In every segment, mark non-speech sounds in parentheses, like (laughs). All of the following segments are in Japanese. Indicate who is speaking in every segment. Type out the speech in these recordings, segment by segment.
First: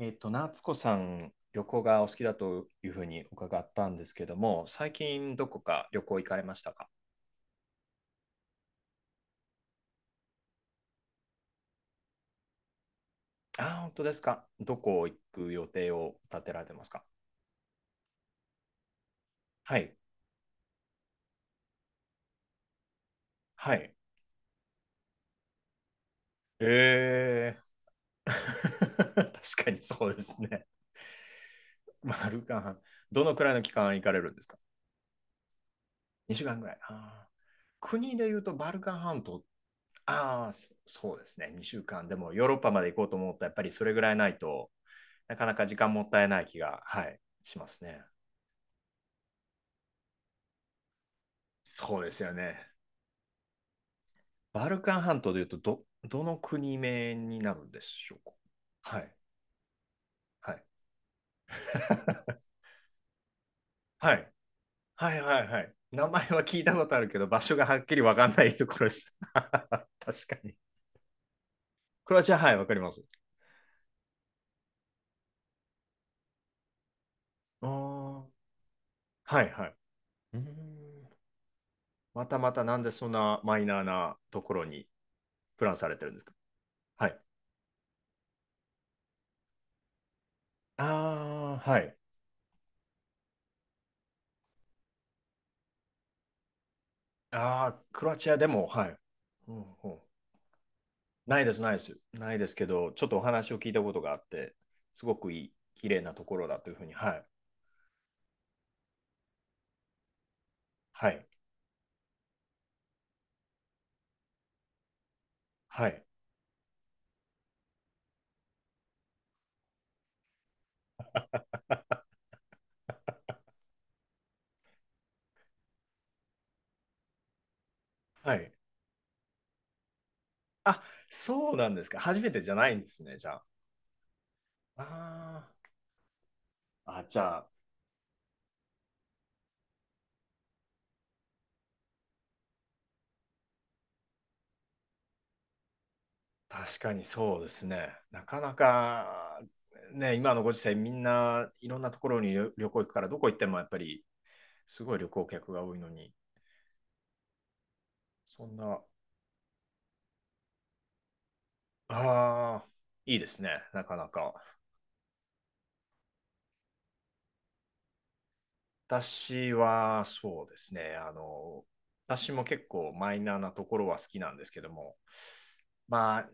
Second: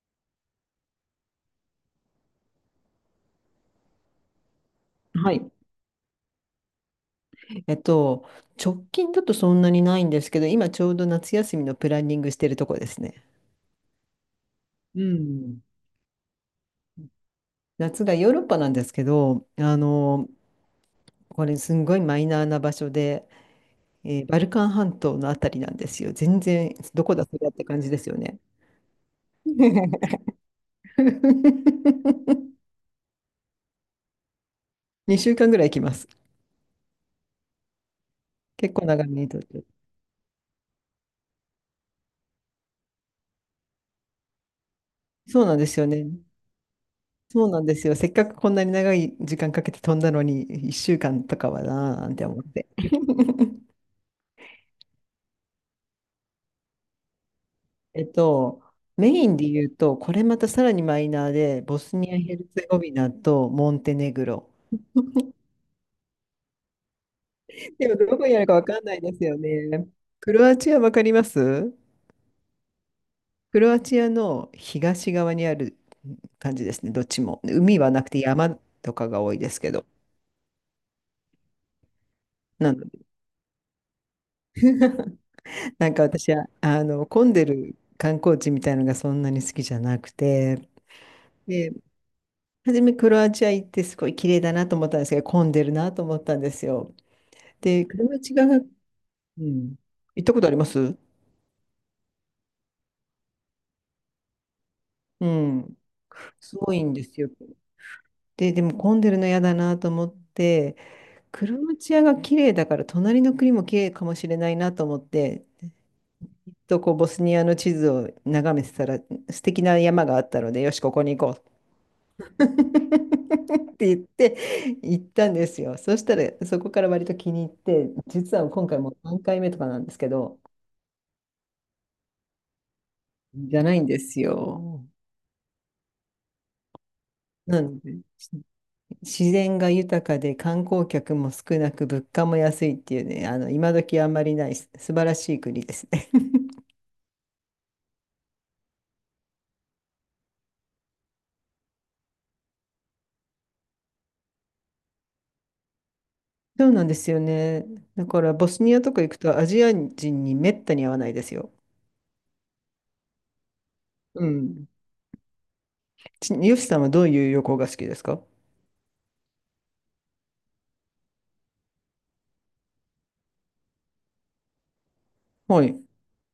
Speaker 1: 夏子さん、旅行がお好きだというふうに伺ったんですけども、最
Speaker 2: は
Speaker 1: 近ど
Speaker 2: い。
Speaker 1: こか旅行行かれましたか？
Speaker 2: えっと、直近だとそんなにないんですけど、今ちょうど夏休みのプランニングしてるとこですね。
Speaker 1: あー、本当ですか。ど
Speaker 2: う
Speaker 1: こ行く
Speaker 2: ん。
Speaker 1: 予定を立てられてますか？
Speaker 2: 夏がヨーロッパなんですけど、
Speaker 1: はい。
Speaker 2: これすんごいマイナーな場所で、
Speaker 1: はい。
Speaker 2: バルカン半島のあたりなんですよ。全然、どこだそれっ
Speaker 1: え
Speaker 2: て感じですよね。
Speaker 1: (laughs) 確かにそう
Speaker 2: (laughs)
Speaker 1: ですね。バルカン半、どのくらいの期間行かれるんですか？
Speaker 2: 2週間ぐらい行きます。
Speaker 1: 2 週間ぐらい。あー、国で言うとバ
Speaker 2: 結
Speaker 1: ル
Speaker 2: 構
Speaker 1: カン
Speaker 2: 長
Speaker 1: 半
Speaker 2: めにとっ
Speaker 1: 島、
Speaker 2: て。
Speaker 1: ああ、そうですね。2週間。でもヨーロッパまで行こうと思ったらやっぱりそれぐらいないと、な
Speaker 2: そ
Speaker 1: か
Speaker 2: う
Speaker 1: な
Speaker 2: なん
Speaker 1: か
Speaker 2: で
Speaker 1: 時
Speaker 2: すよ
Speaker 1: 間も
Speaker 2: ね。
Speaker 1: ったいない気が、はい、
Speaker 2: そう
Speaker 1: し
Speaker 2: なん
Speaker 1: ま
Speaker 2: で
Speaker 1: す
Speaker 2: すよ。
Speaker 1: ね。
Speaker 2: せっかくこんなに長い時間かけて飛んだのに、1週間とかはな
Speaker 1: そ
Speaker 2: ー
Speaker 1: う
Speaker 2: な
Speaker 1: で
Speaker 2: ん
Speaker 1: す
Speaker 2: て
Speaker 1: よ
Speaker 2: 思って。
Speaker 1: ね。
Speaker 2: (laughs)
Speaker 1: バルカン半島でいうとどの国名になるんで
Speaker 2: え
Speaker 1: し
Speaker 2: っ
Speaker 1: ょう
Speaker 2: と、
Speaker 1: か？は
Speaker 2: メ
Speaker 1: い。
Speaker 2: インで言うと、これまた
Speaker 1: は
Speaker 2: さ
Speaker 1: い。
Speaker 2: らにマイナーで、ボスニア・ヘ
Speaker 1: (laughs)
Speaker 2: ルツェゴビナとモンテネ
Speaker 1: は
Speaker 2: グ
Speaker 1: い。
Speaker 2: ロ。
Speaker 1: はいはいはい。名前は聞いたことあるけど、場所がはっ
Speaker 2: で
Speaker 1: き
Speaker 2: も
Speaker 1: りわ
Speaker 2: どこ
Speaker 1: かん
Speaker 2: にあ
Speaker 1: な
Speaker 2: るか
Speaker 1: い
Speaker 2: わ
Speaker 1: とこ
Speaker 2: かん
Speaker 1: ろで
Speaker 2: ないで
Speaker 1: す
Speaker 2: す
Speaker 1: (laughs)。
Speaker 2: よね。
Speaker 1: 確
Speaker 2: ク
Speaker 1: か
Speaker 2: ロ
Speaker 1: に。
Speaker 2: アチアわかります？
Speaker 1: クロアチア、はい、わかります。
Speaker 2: クロアチアの東側にある感じですね、どっちも。
Speaker 1: ああ、
Speaker 2: 海はなくて
Speaker 1: は
Speaker 2: 山とかが多
Speaker 1: い
Speaker 2: いです
Speaker 1: は
Speaker 2: け
Speaker 1: い。
Speaker 2: ど。
Speaker 1: うーんまたまた
Speaker 2: な
Speaker 1: なん
Speaker 2: の
Speaker 1: で
Speaker 2: で、
Speaker 1: そんなマイナーなところに
Speaker 2: (laughs)
Speaker 1: プランさ
Speaker 2: なん
Speaker 1: れ
Speaker 2: か
Speaker 1: てるんです
Speaker 2: 私
Speaker 1: か？
Speaker 2: は、
Speaker 1: はい。
Speaker 2: 混んでる観光地みたいなのがそんなに好きじゃなくて、
Speaker 1: ああ、
Speaker 2: で、
Speaker 1: はい。
Speaker 2: 初めクロアチア行ってすごい綺麗だなと思ったんですけど、混んでるなと思ったんですよ。
Speaker 1: ああ、
Speaker 2: で、ク
Speaker 1: ク
Speaker 2: ロ
Speaker 1: ロア
Speaker 2: ア
Speaker 1: チア
Speaker 2: チア
Speaker 1: で
Speaker 2: がう
Speaker 1: も、はい。うん
Speaker 2: ん。
Speaker 1: うん。
Speaker 2: 行ったことあります？
Speaker 1: ないです、ないです。ないですけど、ちょっとお話を聞いたことがあって、すご
Speaker 2: う
Speaker 1: くいい、
Speaker 2: ん。
Speaker 1: 綺麗なところ
Speaker 2: す
Speaker 1: だとい
Speaker 2: ご
Speaker 1: うふ
Speaker 2: い
Speaker 1: うに、
Speaker 2: んで
Speaker 1: は
Speaker 2: す
Speaker 1: い、
Speaker 2: よ。で、でも混んでるの嫌だなと思って、
Speaker 1: はい、
Speaker 2: クロアチアが綺麗だから隣の国も綺麗かもしれないなと思って、
Speaker 1: はい、
Speaker 2: とこうボスニアの地図を眺めてたら素敵な山があったので、よし、ここに行こう (laughs) って言って行ったんですよ。そしたらそこから割と気に入って、
Speaker 1: は
Speaker 2: 実は
Speaker 1: い。
Speaker 2: 今回もう3回目とかなんですけど、
Speaker 1: あ、そうなんですか。初めてじゃないんですね、じゃあ。
Speaker 2: じゃないんですよ。
Speaker 1: ああ、じゃあ、
Speaker 2: なので、自然が豊かで観光客も少なく物価も安いっていうね、今時あんまりない素晴らしい国ですね。(laughs)
Speaker 1: 確かにそうですね。なかなか、ね、今のご時世、みんないろんなところに旅行行くから、どこ行ってもやっぱり、すごい旅行客が多いのに、
Speaker 2: そうなんですよね。だから
Speaker 1: そ
Speaker 2: ボ
Speaker 1: ん
Speaker 2: スニ
Speaker 1: な、
Speaker 2: アとか行くとアジア人にめったに会わないですよ。
Speaker 1: ああ、いいですね、なかな
Speaker 2: う
Speaker 1: か。
Speaker 2: ん。ヨシさんはどういう旅行が好きですか？
Speaker 1: 私はそうですね、私も結構マイナーなところは好きなんですけども、
Speaker 2: はい。
Speaker 1: まあ、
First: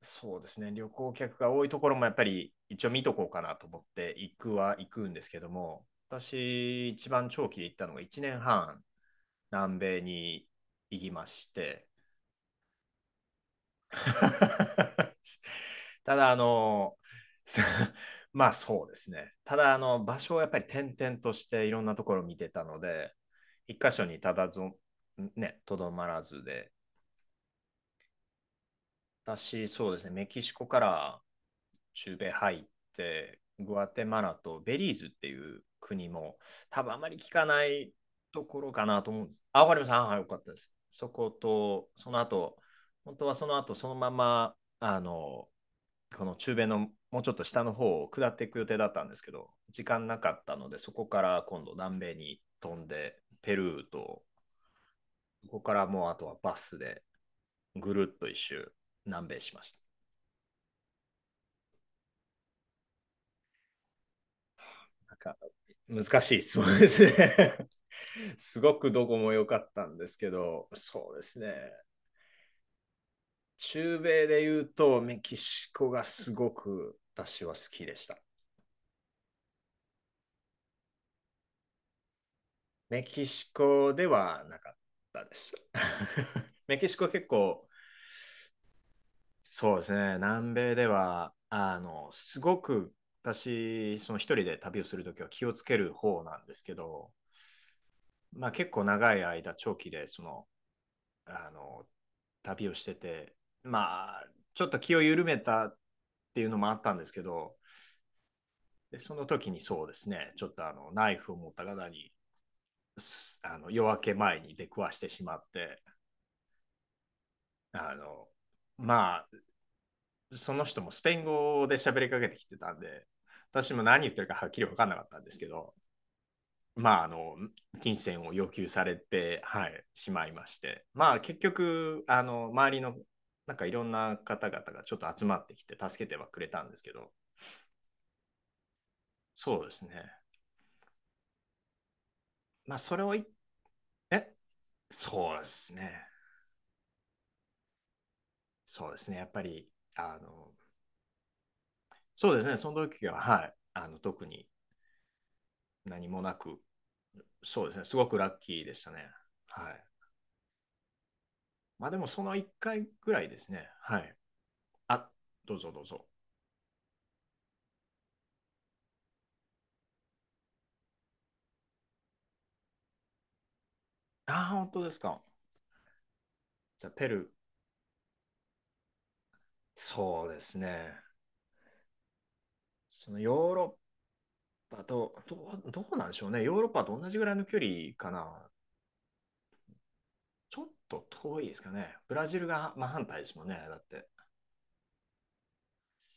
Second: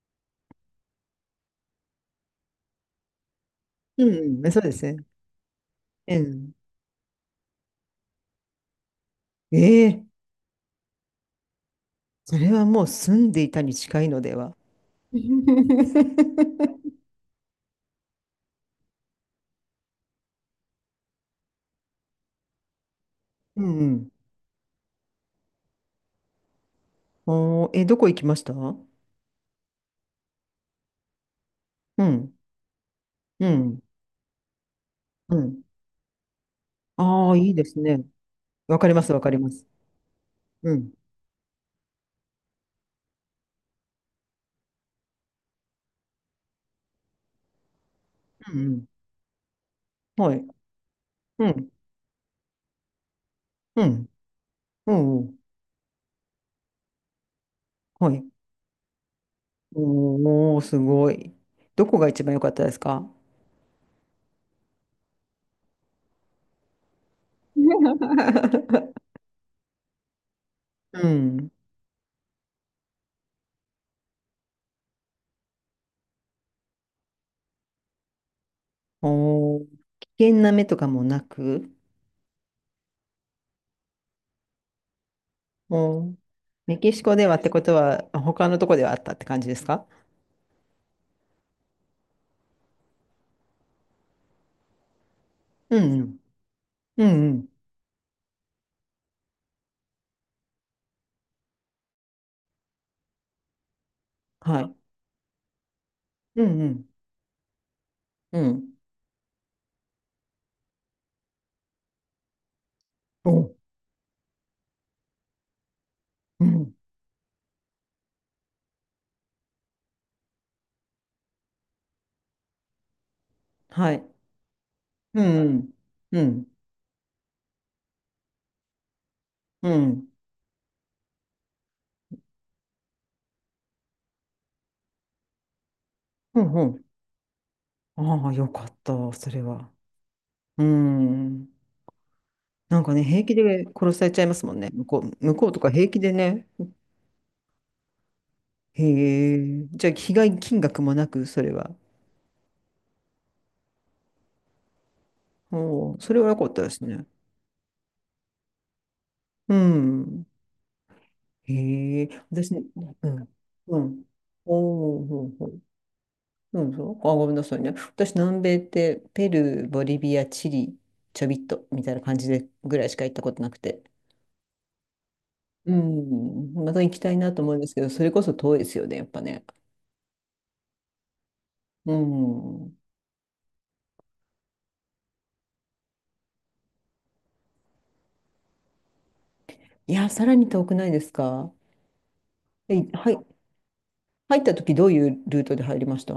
Speaker 1: そうですね、旅行客が多いところもやっぱり一応見とこうかなと思っ
Speaker 2: う
Speaker 1: て行
Speaker 2: ん、
Speaker 1: く
Speaker 2: そう
Speaker 1: は
Speaker 2: です
Speaker 1: 行く
Speaker 2: ね。
Speaker 1: んですけども、
Speaker 2: うん。
Speaker 1: 私、一番長期で行ったのが1年半、南米
Speaker 2: ええ、
Speaker 1: に行きまして、
Speaker 2: それはもう住んでいたに近いのでは。(laughs)
Speaker 1: (laughs)
Speaker 2: うん
Speaker 1: ただ、(laughs) まあそうですね。ただ、場所をやっぱり転々としていろんなところを見てたので、
Speaker 2: う
Speaker 1: 一箇所
Speaker 2: ん。
Speaker 1: にただぞ、ね、とどまらずで、
Speaker 2: おー、え、どこ行きました？うん。
Speaker 1: 私、そうですね、メキシコから中米
Speaker 2: う
Speaker 1: 入って、グ
Speaker 2: ん。
Speaker 1: アテマラとベリーズって
Speaker 2: う
Speaker 1: いう
Speaker 2: ん。
Speaker 1: 国も、多分あまり聞
Speaker 2: ああ、
Speaker 1: か
Speaker 2: いい
Speaker 1: な
Speaker 2: です
Speaker 1: い
Speaker 2: ね。
Speaker 1: ところ
Speaker 2: わ
Speaker 1: か
Speaker 2: かり
Speaker 1: な
Speaker 2: ま
Speaker 1: と
Speaker 2: す、わ
Speaker 1: 思うん
Speaker 2: か
Speaker 1: で
Speaker 2: り
Speaker 1: す。
Speaker 2: ま
Speaker 1: あ、
Speaker 2: す。
Speaker 1: わかりました。あ、はい、よかったです。
Speaker 2: うん。
Speaker 1: そこと、その後、本当はその後、そのまま、あの、この中米のもうちょっと下の方を下ってい
Speaker 2: う
Speaker 1: く
Speaker 2: ん、
Speaker 1: 予
Speaker 2: う
Speaker 1: 定だ
Speaker 2: ん。
Speaker 1: ったんですけど、時間なか
Speaker 2: は
Speaker 1: っ
Speaker 2: い。
Speaker 1: たので、そこから
Speaker 2: う
Speaker 1: 今
Speaker 2: ん。
Speaker 1: 度南米に飛んで、ペル
Speaker 2: う
Speaker 1: ー
Speaker 2: ん。
Speaker 1: と、
Speaker 2: うん。うん、
Speaker 1: ここからもうあとはバスでぐる
Speaker 2: は
Speaker 1: っ
Speaker 2: い。
Speaker 1: と一周南米しました。
Speaker 2: おー、すごい。どこが一番良かったですか？
Speaker 1: なんか難しい質問ですね。(laughs) すごく
Speaker 2: (laughs)
Speaker 1: どこも良かったんですけど、
Speaker 2: う
Speaker 1: そうですね。
Speaker 2: ん。
Speaker 1: 中米で言うとメキシコがすごく私は好きでした。
Speaker 2: おー、危険な目とかもなく、
Speaker 1: メキシコではなかったです。
Speaker 2: おー、
Speaker 1: (laughs) メ
Speaker 2: メ
Speaker 1: キ
Speaker 2: キ
Speaker 1: シ
Speaker 2: シ
Speaker 1: コ
Speaker 2: コ
Speaker 1: 結
Speaker 2: ではってこ
Speaker 1: 構
Speaker 2: とは、他のとこではあったって感じです
Speaker 1: そうで
Speaker 2: か？
Speaker 1: すね、南米ではすごく、私、その一人で旅をするときは気をつけ
Speaker 2: う
Speaker 1: る
Speaker 2: ん。
Speaker 1: 方なんですけ
Speaker 2: うん。う
Speaker 1: ど、
Speaker 2: んうん。
Speaker 1: まあ、結構長い間、長期であの、旅をしてて、まあ、
Speaker 2: は
Speaker 1: ちょっ
Speaker 2: い。
Speaker 1: と気を緩めたって
Speaker 2: う
Speaker 1: いうの
Speaker 2: んう
Speaker 1: もあっ
Speaker 2: ん。
Speaker 1: たんですけど、
Speaker 2: うん。
Speaker 1: でその時にそうですね、ちょっとナイフを持った方に、
Speaker 2: お、
Speaker 1: 夜明け前に出くわしてしまって、
Speaker 2: うん。
Speaker 1: あの、まあ、その人もスペイン語で喋りかけてきてたんで、私も
Speaker 2: は
Speaker 1: 何
Speaker 2: い。
Speaker 1: 言ってるかはっきり分かんなかった
Speaker 2: う
Speaker 1: んですけ
Speaker 2: んうん。
Speaker 1: ど、
Speaker 2: うん。
Speaker 1: まあ、金銭を要求されて、は
Speaker 2: う
Speaker 1: い、
Speaker 2: ん。
Speaker 1: しまいまして、まあ、結局、周りの、なんかいろんな方々がちょっと集まってきて、助けてはく
Speaker 2: う
Speaker 1: れ
Speaker 2: ん。
Speaker 1: た
Speaker 2: う
Speaker 1: んです
Speaker 2: ん。
Speaker 1: けど、
Speaker 2: ああ、よかった、それ
Speaker 1: そうで
Speaker 2: は。
Speaker 1: すね。
Speaker 2: うん。
Speaker 1: まあ、
Speaker 2: なんか
Speaker 1: それ
Speaker 2: ね、
Speaker 1: を
Speaker 2: 平
Speaker 1: い、
Speaker 2: 気で殺されちゃいま
Speaker 1: え、
Speaker 2: すもんね。向こう、向
Speaker 1: そうで
Speaker 2: こうとか
Speaker 1: す
Speaker 2: 平気
Speaker 1: ね。
Speaker 2: でね。へ
Speaker 1: そうですね。やっぱり、
Speaker 2: え。じゃあ、被
Speaker 1: あ
Speaker 2: 害
Speaker 1: の、
Speaker 2: 金額もなく、それは。
Speaker 1: そうですね。その時は、はい、特に
Speaker 2: おー、
Speaker 1: 何
Speaker 2: そ
Speaker 1: も
Speaker 2: れは
Speaker 1: な
Speaker 2: 良かっ
Speaker 1: く、
Speaker 2: たですね。
Speaker 1: そうですね。すごくラッキーでしたね。
Speaker 2: う
Speaker 1: はい。
Speaker 2: ん。
Speaker 1: まあ、で
Speaker 2: へ
Speaker 1: も、
Speaker 2: え。
Speaker 1: その1
Speaker 2: 私ね、
Speaker 1: 回
Speaker 2: う
Speaker 1: ぐらい
Speaker 2: ん。
Speaker 1: ですね。
Speaker 2: う
Speaker 1: は
Speaker 2: ん。
Speaker 1: い。
Speaker 2: おお
Speaker 1: あ、
Speaker 2: ほうほ
Speaker 1: どう
Speaker 2: う。
Speaker 1: ぞどうぞ。
Speaker 2: うん、そう。あ、ごめんなさいね。私、南米って、ペルー、ボリビア、チリ、ちょびっと、みたいな感じで、ぐらいしか行ったことなくて。
Speaker 1: あー、本当ですか。
Speaker 2: うん。また
Speaker 1: じゃあ、
Speaker 2: 行き
Speaker 1: ペ
Speaker 2: たい
Speaker 1: ルー、
Speaker 2: なと思うんですけど、それこそ遠いですよね、やっぱね。
Speaker 1: そうですね。
Speaker 2: うん。
Speaker 1: そのヨーロッパと、どうなんでしょうね。ヨーロッパと同じぐらいの距離かな。
Speaker 2: いや、さらに
Speaker 1: ちょ
Speaker 2: 遠
Speaker 1: っ
Speaker 2: くないで
Speaker 1: と
Speaker 2: す
Speaker 1: 遠い
Speaker 2: か？
Speaker 1: ですかね。ブラジルが
Speaker 2: え、
Speaker 1: 真反
Speaker 2: は
Speaker 1: 対で
Speaker 2: い、
Speaker 1: すもんね。だって。
Speaker 2: 入った時どういうルートで入りました？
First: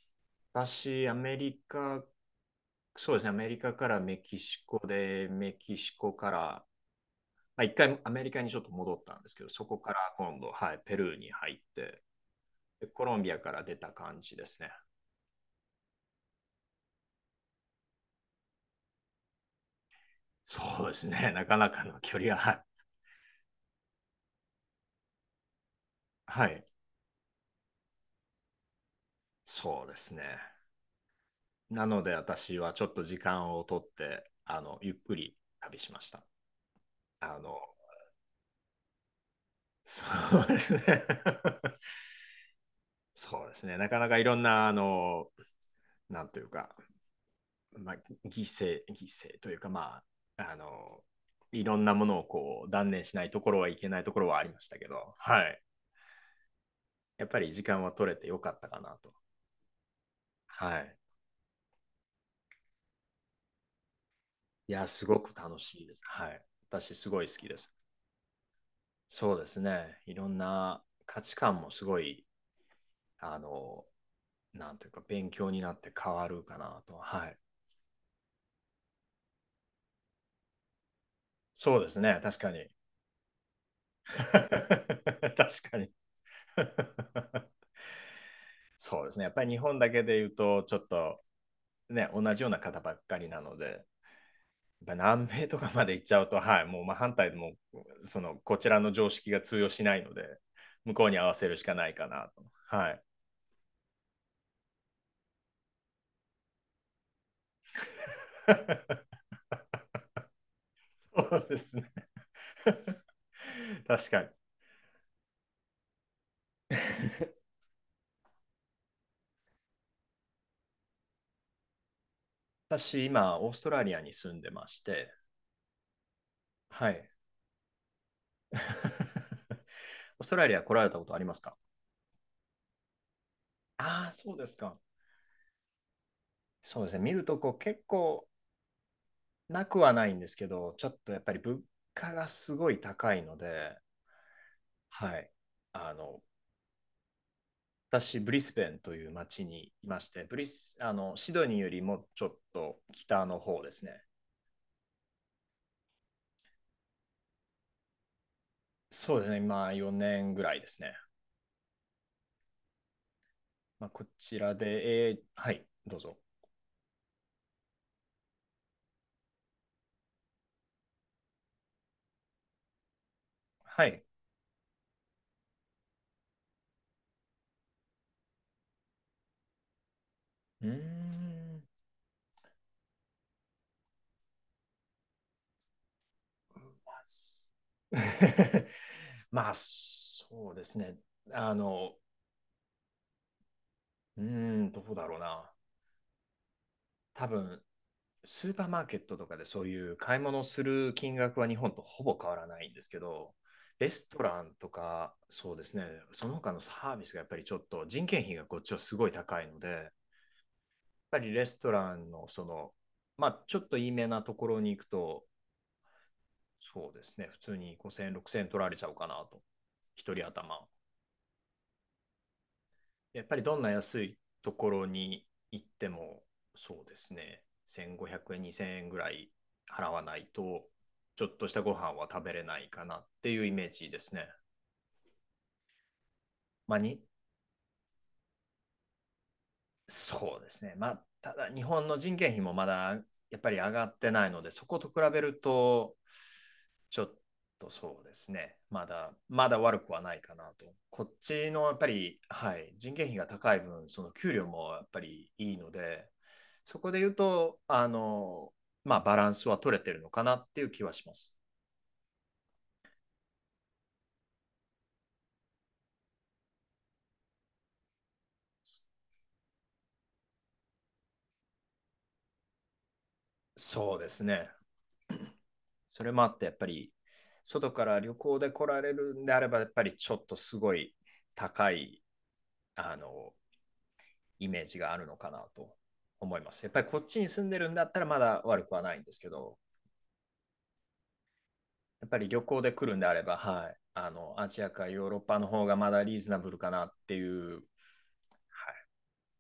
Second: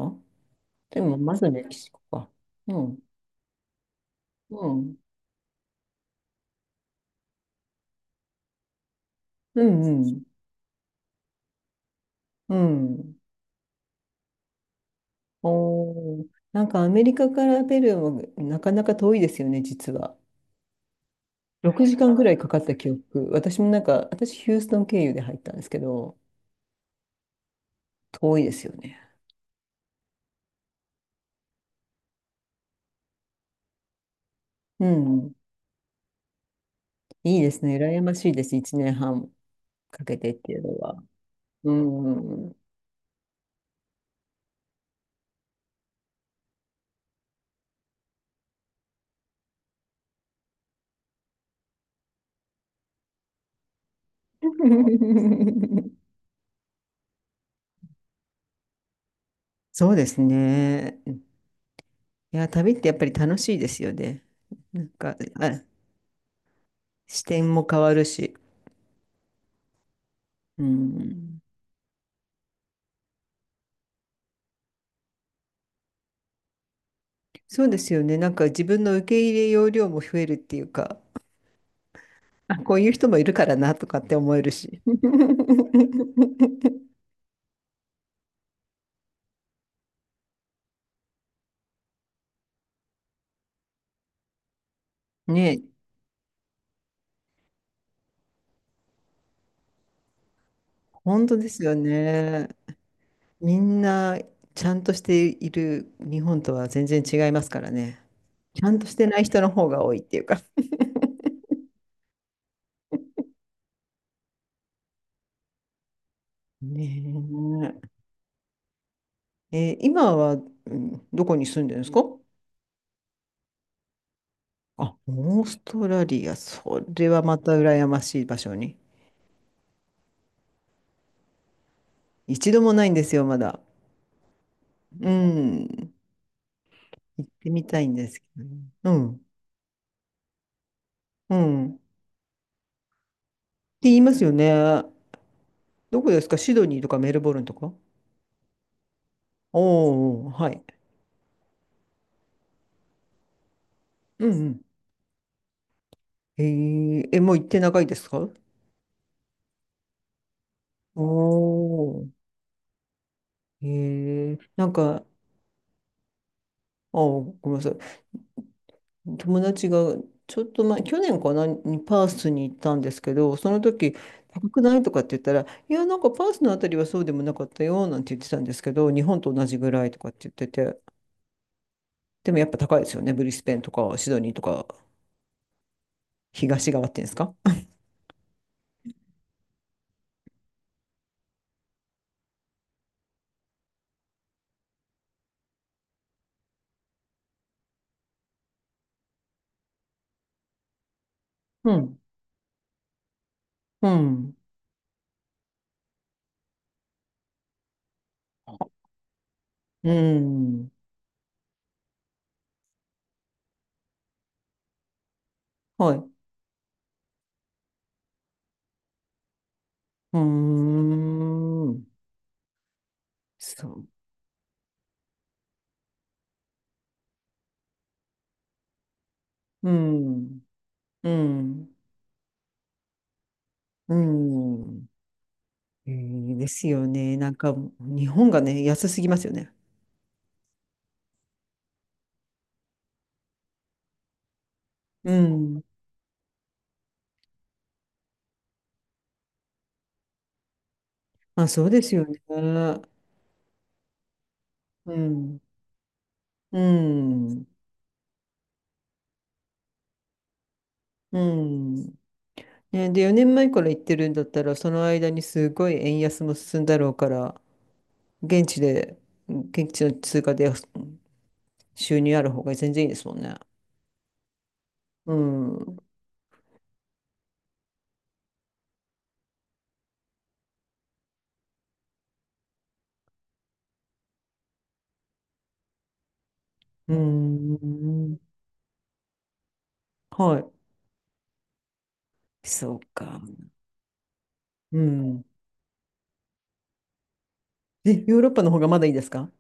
Speaker 2: で
Speaker 1: 私、ア
Speaker 2: も、ま
Speaker 1: メ
Speaker 2: ず
Speaker 1: リ
Speaker 2: メキシコ
Speaker 1: カ、
Speaker 2: か。うん、
Speaker 1: そうですね。アメリカからメキシ
Speaker 2: う
Speaker 1: コ
Speaker 2: ん、
Speaker 1: で、メキシコから、まあ、一回アメリカにちょっと戻ったんですけど、
Speaker 2: う
Speaker 1: そこ
Speaker 2: ん、
Speaker 1: か
Speaker 2: う
Speaker 1: ら
Speaker 2: ん。
Speaker 1: 今度、はい、ペルーに入って、
Speaker 2: う
Speaker 1: でコロ
Speaker 2: ん、
Speaker 1: ンビアから出た感じですね。
Speaker 2: おー、なんかアメリカからペルーもなかなか遠いですよね、実は。
Speaker 1: そうですね。なかなか
Speaker 2: 6
Speaker 1: の
Speaker 2: 時間
Speaker 1: 距
Speaker 2: ぐら
Speaker 1: 離
Speaker 2: いかか
Speaker 1: が、
Speaker 2: った記憶。私もなんか、私ヒューストン経由で入ったんですけど、
Speaker 1: はい。はい。
Speaker 2: 遠いですよね。
Speaker 1: そうですね。なので私はちょっと時間を取って、
Speaker 2: う
Speaker 1: ゆっく
Speaker 2: ん、
Speaker 1: り旅しました。あ
Speaker 2: いいで
Speaker 1: の、
Speaker 2: すね。羨ましいです。1年半
Speaker 1: そ
Speaker 2: かけてっ
Speaker 1: う
Speaker 2: てい
Speaker 1: で
Speaker 2: う
Speaker 1: す
Speaker 2: の
Speaker 1: ね (laughs)。
Speaker 2: は。うん。
Speaker 1: そうですね。なかなかいろんな、なんというか、まあ、犠牲というか、まあ、いろんなものをこう断念しないところはいけないところはありましたけど、はい。
Speaker 2: (laughs)
Speaker 1: やっぱり時間は取れてよかったかなと。
Speaker 2: そうです
Speaker 1: はい。
Speaker 2: ね。いや、旅ってやっぱり楽しいですよね。
Speaker 1: い
Speaker 2: な
Speaker 1: や、
Speaker 2: ん
Speaker 1: す
Speaker 2: か、
Speaker 1: ごく楽
Speaker 2: あ、
Speaker 1: しいです。はい。私、すご
Speaker 2: 視
Speaker 1: い好き
Speaker 2: 点
Speaker 1: で
Speaker 2: も
Speaker 1: す。
Speaker 2: 変わるし。
Speaker 1: そうですね。いろん
Speaker 2: う
Speaker 1: な価値
Speaker 2: ん。
Speaker 1: 観もすごい、あの、なんというか、勉強になって変わるかなと。はい。
Speaker 2: そうですよね。なんか自分の受け入れ容量も増えるっていうか、
Speaker 1: そうですね、確か
Speaker 2: あ、
Speaker 1: に。
Speaker 2: こういう人もいるからなとかって思えるし。
Speaker 1: (laughs) 確かに。
Speaker 2: (laughs)
Speaker 1: (laughs) そうですね、やっぱり日本だけで言うと、ちょっとね、同じような方ばっかりなので、やっぱ南米
Speaker 2: ね
Speaker 1: と
Speaker 2: え、
Speaker 1: かまで行っちゃうと、はい、もう真反対でも、その、こちらの常識が通用しないので、向こうに合
Speaker 2: 本
Speaker 1: わ
Speaker 2: 当
Speaker 1: せ
Speaker 2: で
Speaker 1: るし
Speaker 2: す
Speaker 1: か
Speaker 2: よ
Speaker 1: ないかなと。
Speaker 2: ね。
Speaker 1: はい。
Speaker 2: みんなちゃんとしている日本とは全然違いますからね。ちゃんとしてない
Speaker 1: (laughs)
Speaker 2: 人の方が多いっていうか。
Speaker 1: そうですね。(laughs) 確かに。
Speaker 2: ねえ。今は、うん、どこに住んでるんですか？
Speaker 1: 私、今、オーストラリアに住んでまし
Speaker 2: あ、
Speaker 1: て、
Speaker 2: オーストラリア、そ
Speaker 1: はい。
Speaker 2: れはまた羨ましい
Speaker 1: (laughs)
Speaker 2: 場所
Speaker 1: オ
Speaker 2: に。
Speaker 1: ーストラリア来られたことありますか？
Speaker 2: 一度もないんですよ、まだ。
Speaker 1: ああ、そうですか。
Speaker 2: うん。
Speaker 1: そうですね、見
Speaker 2: 行
Speaker 1: る
Speaker 2: っ
Speaker 1: とこ
Speaker 2: て
Speaker 1: う
Speaker 2: みた
Speaker 1: 結
Speaker 2: いんですけ
Speaker 1: 構
Speaker 2: どね。うん。
Speaker 1: なくはないんですけど、ちょっとやっぱり物
Speaker 2: うん。って
Speaker 1: 価がすごい高いので、
Speaker 2: 言いますよね。
Speaker 1: はい。あ
Speaker 2: どこ
Speaker 1: の、
Speaker 2: ですか？シドニーとかメルボルンとか？
Speaker 1: 私、ブリスベンという町
Speaker 2: お
Speaker 1: にいまして、
Speaker 2: ーお
Speaker 1: ブ
Speaker 2: ー、
Speaker 1: リ
Speaker 2: はい。
Speaker 1: ス、あの、シドニーよりもちょっと北の方ですね。
Speaker 2: うんうん。え、もう行って長いですか？
Speaker 1: そうですね、今4年ぐらいですね。
Speaker 2: おおー。え
Speaker 1: まあ、こちら
Speaker 2: なんか、
Speaker 1: で、はい、どうぞ。
Speaker 2: あーごめんなさい。友達がちょっと前、去年かな、にパースに行ったんですけど、その
Speaker 1: は
Speaker 2: 時、
Speaker 1: い。
Speaker 2: 高くないとかって言ったら、いや、なんかパースのあたりはそうでもなかったよ、なんて言ってたんですけど、日本と同じぐらいとかって言って
Speaker 1: うー
Speaker 2: て、
Speaker 1: ん。
Speaker 2: でもやっぱ高いですよね、ブリスベンとかシドニーとか、東側っていうんですか？
Speaker 1: (laughs) まあ、そうですね。あの、どうだろうな。多分、スーパーマーケットとかでそういう買い物をする金額は日本
Speaker 2: う
Speaker 1: と
Speaker 2: ん。
Speaker 1: ほぼ変わらないんですけど、
Speaker 2: う
Speaker 1: レスト
Speaker 2: ん。
Speaker 1: ランとか、そうですね、その他のサービスがやっぱりちょっと人件費がこっちはすごい高いので、や
Speaker 2: う
Speaker 1: っ
Speaker 2: ん。
Speaker 1: ぱりレストランのその、まあちょっといいめなところに行くと、
Speaker 2: はい。う
Speaker 1: そうですね、普通に5000円、6000円取られちゃうかなと、一人頭。
Speaker 2: ーん。
Speaker 1: やっぱりどん
Speaker 2: そ
Speaker 1: な
Speaker 2: う。
Speaker 1: 安いところに行っても、そうですね、1500円、2000円ぐらい
Speaker 2: う
Speaker 1: 払わない
Speaker 2: ん。
Speaker 1: と、
Speaker 2: う
Speaker 1: ちょっとしたご
Speaker 2: ん。
Speaker 1: 飯は食べれないかなっていうイメージ
Speaker 2: う
Speaker 1: ですね。
Speaker 2: ん。えーです
Speaker 1: まあ、
Speaker 2: よね。なんか、日本がね、安すぎますよね。
Speaker 1: そうですね。まあ、ただ日本の人件費もまだやっぱり上がってないので、そこと比
Speaker 2: う
Speaker 1: べる
Speaker 2: ん。
Speaker 1: と、ちょっとそうですね。まだまだ悪くはないかなと。こっ
Speaker 2: まあ、
Speaker 1: ち
Speaker 2: そ
Speaker 1: の
Speaker 2: う
Speaker 1: やっ
Speaker 2: で
Speaker 1: ぱ
Speaker 2: すよ
Speaker 1: り、
Speaker 2: ね。う
Speaker 1: はい、
Speaker 2: ん。
Speaker 1: 人件費が高い分、その給料もやっぱりいいので、
Speaker 2: う
Speaker 1: そこで言う
Speaker 2: ん。
Speaker 1: と、まあ、バランスは取れてるのかなっていう気はしま
Speaker 2: う
Speaker 1: す。
Speaker 2: ん。ね、で、4年前から行ってるんだったら、その間にすごい円安も進んだろうから、現地で、現地の通貨で収入ある方が全然いいですもんね。
Speaker 1: そうですね。
Speaker 2: うん。
Speaker 1: それもあって、やっぱり、外から旅行で来られるんであれば、やっぱりちょっとすごい高い、あの、イメージがあるのかなと思います。やっぱり
Speaker 2: う
Speaker 1: こっちに住んでるんだったらま
Speaker 2: ん。
Speaker 1: だ悪くはないんですけど、
Speaker 2: はい。
Speaker 1: やっぱり旅行で
Speaker 2: そう
Speaker 1: 来るんであ
Speaker 2: か。
Speaker 1: れば、はい、アジア
Speaker 2: う
Speaker 1: かヨーロッ
Speaker 2: ん。
Speaker 1: パの方がまだリーズナブルかなっていう、
Speaker 2: で、ヨーロッパの方が
Speaker 1: はい、
Speaker 2: まだいいですか？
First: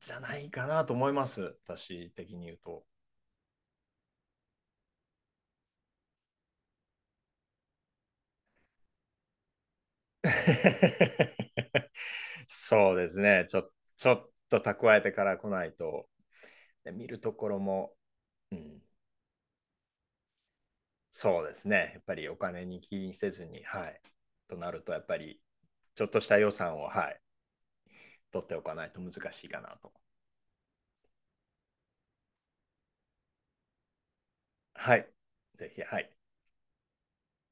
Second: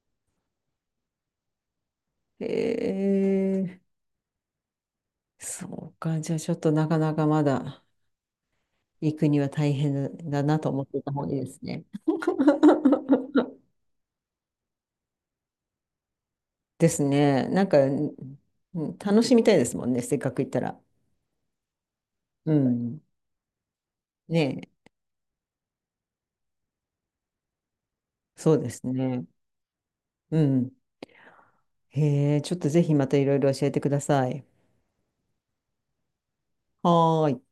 Speaker 1: じゃないかなと思います、私的に言うと。
Speaker 2: へえ、そうか。じゃあちょっとなかなかまだ行くには大変だなと思ってた方がいいですね。
Speaker 1: (laughs) そうですね、ち
Speaker 2: (laughs)
Speaker 1: ょちょっと蓄えてから来ないと、
Speaker 2: で
Speaker 1: で
Speaker 2: す
Speaker 1: 見るとこ
Speaker 2: ね。
Speaker 1: ろ
Speaker 2: なんか、う
Speaker 1: も、
Speaker 2: ん、
Speaker 1: うん、
Speaker 2: 楽しみたいですもんね。せっかく行ったら。
Speaker 1: そうですね、やっぱりお
Speaker 2: う
Speaker 1: 金に気
Speaker 2: ん。
Speaker 1: にせずに、はい、と
Speaker 2: ね
Speaker 1: な
Speaker 2: え。
Speaker 1: ると、やっぱりちょっとした予算を、はい、取っ
Speaker 2: そ
Speaker 1: てお
Speaker 2: うで
Speaker 1: かな
Speaker 2: す
Speaker 1: いと難
Speaker 2: ね。
Speaker 1: しいかなと。
Speaker 2: うん。へえ、ちょっとぜひまたいろいろ教えてください。
Speaker 1: はい、ぜひ、はい。
Speaker 2: はーい。